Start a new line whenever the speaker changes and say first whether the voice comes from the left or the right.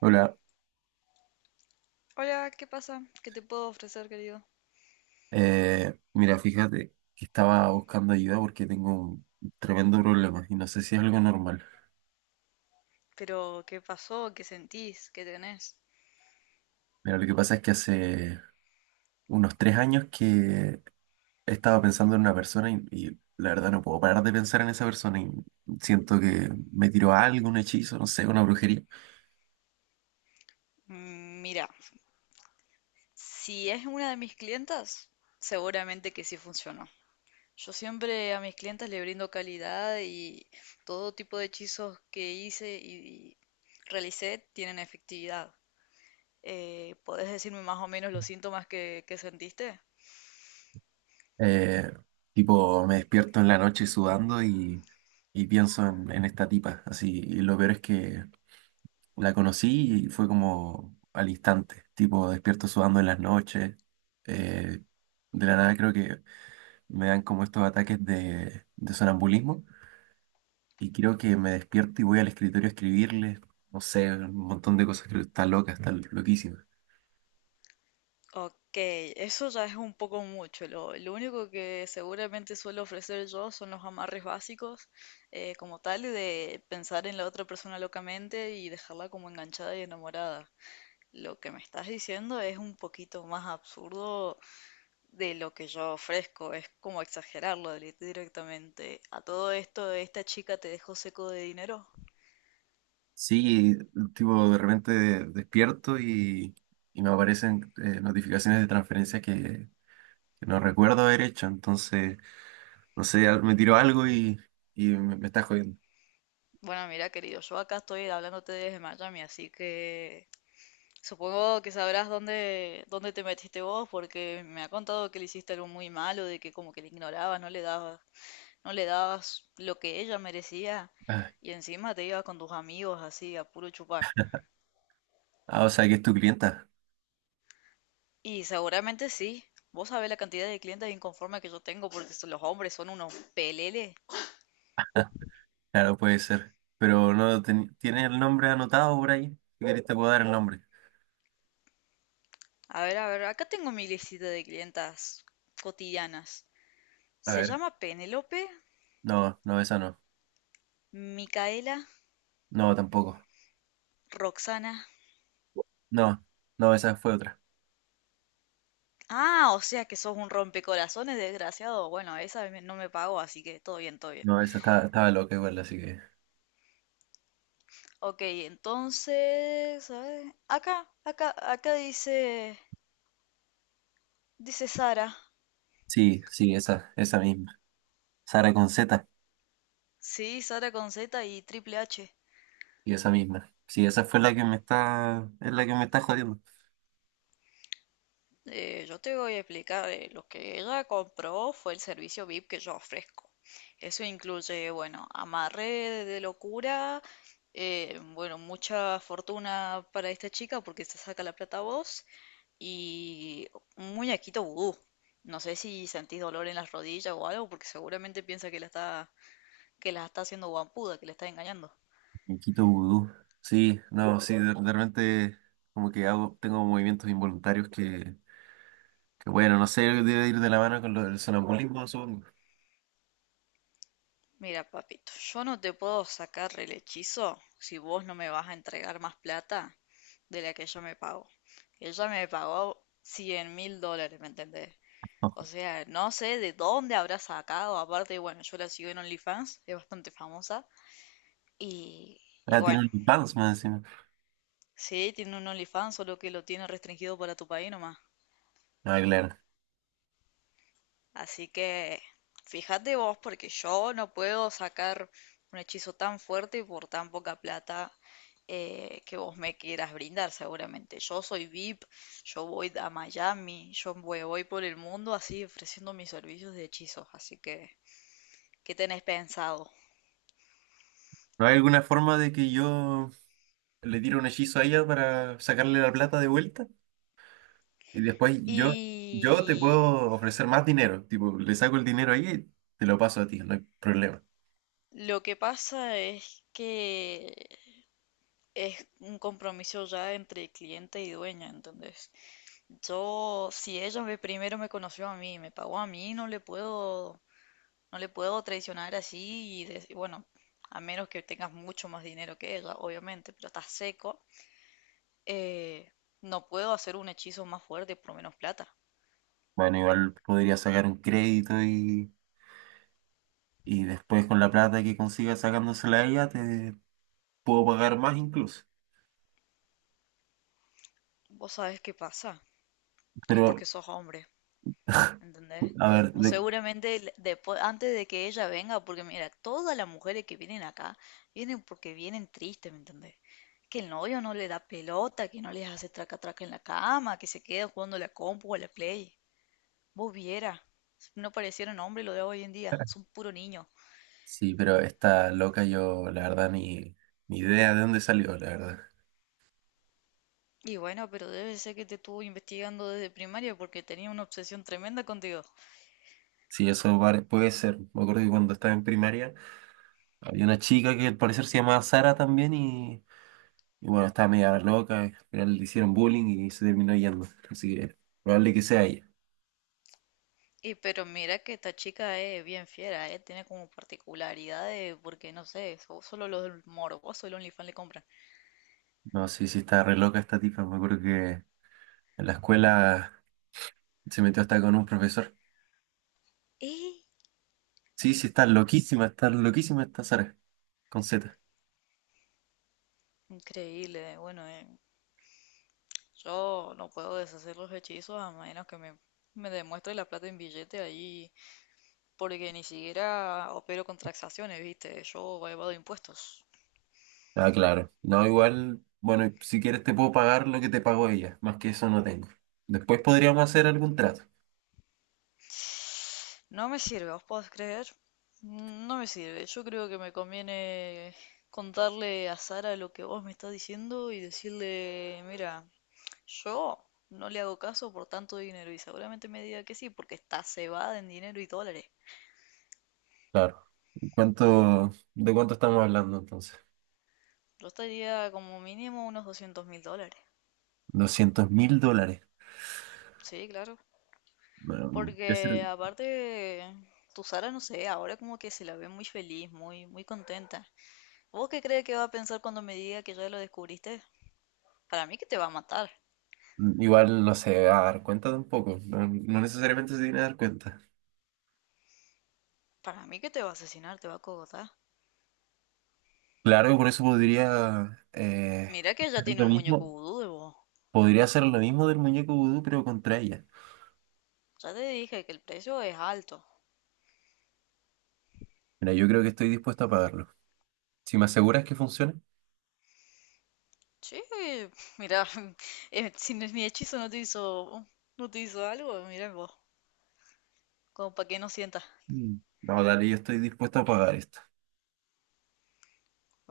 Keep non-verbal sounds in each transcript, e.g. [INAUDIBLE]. right: Hola,
left: Hola, ¿qué pasa? ¿Qué te puedo ofrecer, querido?
right: mira, fíjate que estaba buscando ayuda porque tengo un tremendo problema y no sé si es algo normal.
left: Pero, ¿qué pasó? ¿Qué sentís? ¿Qué tenés?
right: Mira, lo que pasa es que hace unos 3 años que estaba pensando en una persona y la verdad no puedo parar de pensar en esa persona y siento que me tiró algo, un hechizo, no sé, una brujería.
left: Mm, mira, si es una de mis clientas, seguramente que sí funcionó. Yo siempre a mis clientas le brindo calidad y todo tipo de hechizos que hice y realicé tienen efectividad. ¿Podés decirme más o menos los síntomas que sentiste?
right: Eh, Tipo, me despierto en la noche sudando y pienso en esta tipa, así, y lo peor es que la conocí y fue como al instante, tipo despierto sudando en las noches. eh, de la nada creo que me dan como estos ataques de sonambulismo y creo que me despierto y voy al escritorio a escribirle, no sé, un montón de cosas, creo que está loca, está loquísima.
left: Ok, eso ya es un poco mucho. Lo único que seguramente suelo ofrecer yo son los amarres básicos, como tal, de pensar en la otra persona locamente y dejarla como enganchada y enamorada. Lo que me estás diciendo es un poquito más absurdo de lo que yo ofrezco, es como directamente. A todo esto, esta chica te dejó seco de dinero.
right: Sí, tipo de repente despierto y me aparecen notificaciones de transferencias que no recuerdo haber hecho, entonces, no sé, me tiro algo y, y me está jodiendo.
left: Bueno, mira, querido, yo acá estoy hablándote desde Miami, así que... Supongo que sabrás dónde te metiste vos, porque me ha contado que le hiciste algo muy malo, de que como que le ignorabas, no le dabas lo que ella merecía,
right: Ah.
left: y encima te ibas con tus amigos así a puro chupar.
right: Ah, o sea que es tu clienta.
left: Y seguramente sí, vos sabés la cantidad de clientes inconformes que yo tengo, los hombres son unos peleles.
right: Claro, puede ser. Pero no ten- tiene el nombre anotado por ahí. Si querés te puedo dar el nombre.
left: A ver, acá tengo mi listita de clientas cotidianas.
right: A
left: Se
right: ver.
left: llama Penelope,
right: No, no, esa no.
left: Micaela,
right: No, tampoco.
left: Roxana.
right: No, no, esa fue otra.
left: Ah, o sea que sos un rompecorazones, desgraciado. Bueno, no me pagó, así que todo bien, todo bien.
right: No, esa estaba loca igual, así que.
left: Ok, entonces, a ver, acá dice Sara.
right: Sí, sí, esa misma. Sara con Z,
left: Sí, Sara con Z y Triple H.
right: y esa misma. Sí, esa fue la que me está, es la que me está jodiendo.
left: Yo te voy a explicar, lo que ella compró fue el servicio VIP que yo ofrezco. Eso incluye, bueno, amarre de locura, bueno, mucha fortuna para esta chica porque se saca la plata a vos. Y un muñequito vudú. No sé si sentís dolor en las rodillas o algo, porque seguramente piensa que la está haciendo guampuda, que la está engañando.
right: Quito vudú. Sí, no, sí, de repente como que hago, tengo movimientos involuntarios que bueno, no sé, debe ir de la mano con lo del sonambulismo, supongo.
left: Mira, papito, yo no te puedo sacar el hechizo si vos no me vas a entregar más plata de la que ella me pagó. Ella me pagó $100.000, ¿me entendés? O
right: [LAUGHS]
left: sea, no sé de dónde habrá sacado. Aparte, bueno, yo la sigo en OnlyFans, es bastante famosa. Y, y
right: Ah, tiene
left: bueno,
right: OnlyFans más encima.
left: Sí, tiene un OnlyFans, solo que lo tiene restringido para tu país nomás.
right: Ah, claro.
left: Así que fíjate vos, porque yo no puedo sacar un hechizo tan fuerte por tan poca plata que vos me quieras brindar, seguramente. Yo soy VIP, yo voy a Miami, voy por el mundo así ofreciendo mis servicios de hechizos. Así que, ¿qué tenés pensado?
right: ¿No hay alguna forma de que yo le tire un hechizo a ella para sacarle la plata de vuelta? Y después yo, yo te
left: Y
right: puedo ofrecer más dinero. Tipo, le saco el dinero a ella y te lo paso a ti, no hay problema.
left: lo que pasa es que es un compromiso ya entre cliente y dueña, ¿entendés? Yo, si ella me, primero me conoció a mí, me pagó a mí, no le puedo traicionar así bueno, a menos que tengas mucho más dinero que ella, obviamente, pero estás seco, eh, no puedo hacer un hechizo más fuerte por menos plata.
right: Bueno, igual podría sacar un crédito y después con la plata que consiga sacándosela a ella te puedo pagar más incluso.
left: ¿Vos sabés qué pasa? Es porque
right: Pero,
left: sos hombre. ¿Entendés?
right: a ver,
left: Vos seguramente después, antes de que ella venga, porque mira, todas las mujeres que vienen acá vienen porque vienen tristes, ¿me entendés? Que el novio no le da pelota, que no les hace traca traca en la cama, que se queda jugando a la compu o a la play. Vos viera, no parecieron hombres lo de hoy en día, son puro niño.
right: sí, pero esta loca yo, la verdad, ni, ni idea de dónde salió, la verdad.
left: Y bueno, pero debe ser que te estuvo investigando desde primaria porque tenía una obsesión tremenda contigo.
right: Sí, puede ser. Me acuerdo que cuando estaba en primaria había una chica que al parecer se llamaba Sara también y bueno, estaba media loca, al final le hicieron bullying y se terminó yendo. Así que probable que sea ella.
left: Y pero mira que esta chica es bien fiera, ¿eh? Tiene como particularidades, porque no sé, solo los morbosos el OnlyFans le compran.
right: No, sí, sí, está re loca esta tipa. Me acuerdo que en la escuela se metió hasta con un profesor.
left: ¡Eh!
right: Sí, sí, está loquísima esta Sara, con Z.
left: Increíble, bueno, yo no puedo deshacer los hechizos a menos que me demuestre la plata en billete ahí, porque ni siquiera opero con transacciones, ¿viste? Yo evado impuestos.
right: Ah, claro. No, igual, bueno, si quieres te puedo pagar lo que te pagó ella. Más que eso no tengo. Después podríamos hacer algún trato.
left: No me sirve, ¿os podés creer? No me sirve, yo creo que me conviene contarle a Sara lo que vos me estás diciendo y decirle, mira, yo no le hago caso por tanto dinero y seguramente me diga que sí, porque está cebada en dinero y dólares.
right: Claro. ¿Cuánto, de cuánto estamos hablando entonces?
left: Yo estaría como mínimo unos $200.000.
right: $200.000.
left: Sí, claro.
right: Bueno, es
left: Porque
right: el-
left: aparte, tu Sara, no sé, ahora como que se la ve muy feliz, muy contenta. ¿Vos qué crees que va a pensar cuando me diga que ya lo descubriste? Para mí que te va a matar.
right: Igual no se va a dar cuenta tampoco. No, no necesariamente se tiene que dar cuenta.
left: Para mí que te va a asesinar, te va a cogotar.
right: Claro, por eso podría
left: Mira que
right: hacer
left: ya tiene
right: lo
left: un muñeco
right: mismo.
left: vudú de vos.
right: Podría hacer lo mismo del muñeco vudú, pero contra ella.
left: Ya te dije que el precio es alto.
right: Mira, yo creo que estoy dispuesto a pagarlo. Si me aseguras que funciona,
left: Sí, mira, [LAUGHS] si mi hechizo no te hizo, no te hizo algo, mira vos, como para que no sientas.
right: mm, no, dale, yo estoy dispuesto a pagar esto.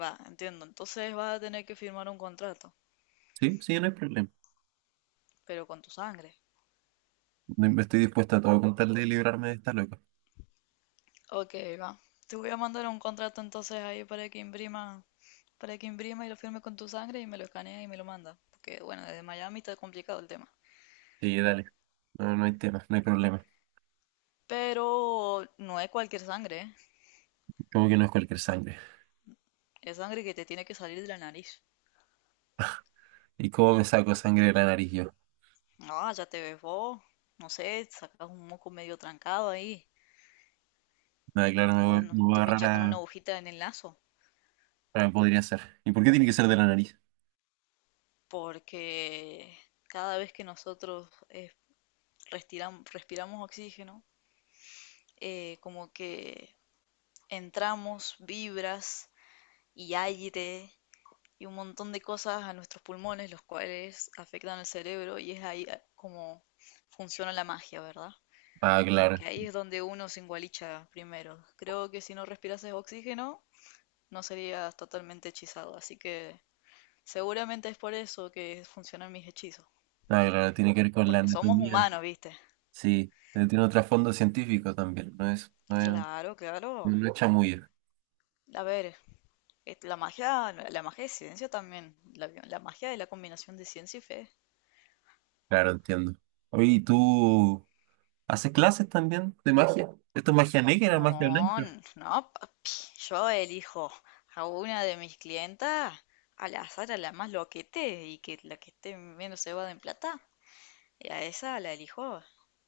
left: Va, entiendo. Entonces vas a tener que firmar un contrato,
right: Sí, sí, no hay problema.
left: pero con tu sangre.
right: Me estoy dispuesto a todo con tal de librarme de esta loca.
left: Ok, va. Te voy a mandar un contrato entonces ahí para que imprima y lo firme con tu sangre y me lo escanea y me lo manda. Porque bueno, desde Miami está complicado el tema.
right: Sí, dale. No, no hay tema, no hay problema.
left: Pero no es cualquier sangre, ¿eh?
right: Como que no es cualquier sangre.
left: Es sangre que te tiene que salir de la nariz.
right: ¿Y cómo me saco sangre de la nariz yo?
left: Ah, ya te ves vos. No sé, sacas un moco medio trancado ahí.
right: Ah, claro, me voy a
left: Te
right: agarrar
left: pincha con una
right: a...
left: agujita en el naso
right: Ah, podría ser. ¿Y por qué tiene que ser de la nariz?
left: porque cada vez que nosotros respiramos oxígeno, como que entramos vibras y aire y un montón de cosas a nuestros pulmones, los cuales afectan al cerebro y es ahí como funciona la magia, ¿verdad?
right: Ah,
left: Como
right: claro.
left: que ahí es donde uno se engualicha primero. Creo que si no respirases oxígeno, no serías totalmente hechizado, así que seguramente es por eso que funcionan mis hechizos.
right: Ah, claro, tiene que ver con la
left: Porque somos
right: anatomía.
left: humanos, ¿viste?
right: Sí, pero tiene un trasfondo científico también,
left: Claro, claro.
right: no es chamuyo.
left: A ver, la magia de ciencia también. La magia de la combinación de ciencia y fe.
right: Claro, entiendo. Oye, ¿y tú haces clases también de magia? ¿Esto es magia negra, magia blanca?
left: No, papi. Yo elijo a una de mis clientas al azar, a la más loquete y que la que esté menos cebada en plata. Y a esa la elijo.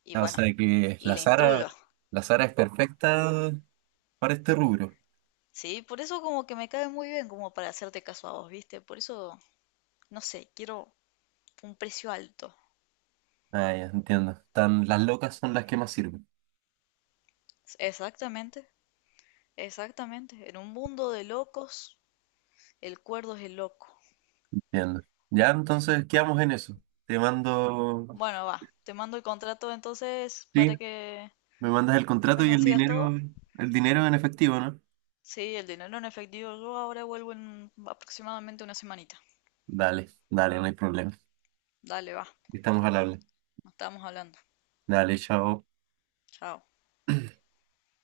left: Y
right: Ah, o
left: bueno,
right: sea que
left: y la instruyo.
right: La Sara es perfecta para este rubro.
left: Sí, por eso como que me cae muy bien como para hacerte caso a vos, ¿viste? Por eso no sé, quiero un precio alto.
right: Ah, ya, entiendo. Tan, las locas son las que más sirven.
left: Exactamente, exactamente. En un mundo de locos, el cuerdo es el loco.
right: Entiendo. Ya, entonces quedamos en eso. Te mando,
left: Bueno, va. Te mando el contrato entonces
right: sí,
left: para que
right: me mandas el
left: me
right: contrato y
left: consigas todo.
right: el dinero en efectivo, ¿no?
left: Sí, el dinero en efectivo. Yo ahora vuelvo en aproximadamente una semanita.
right: Dale, dale, no hay problema.
left: Dale, va.
right: Estamos al habla.
left: Nos estamos hablando.
right: Dale, chao.
left: Chao.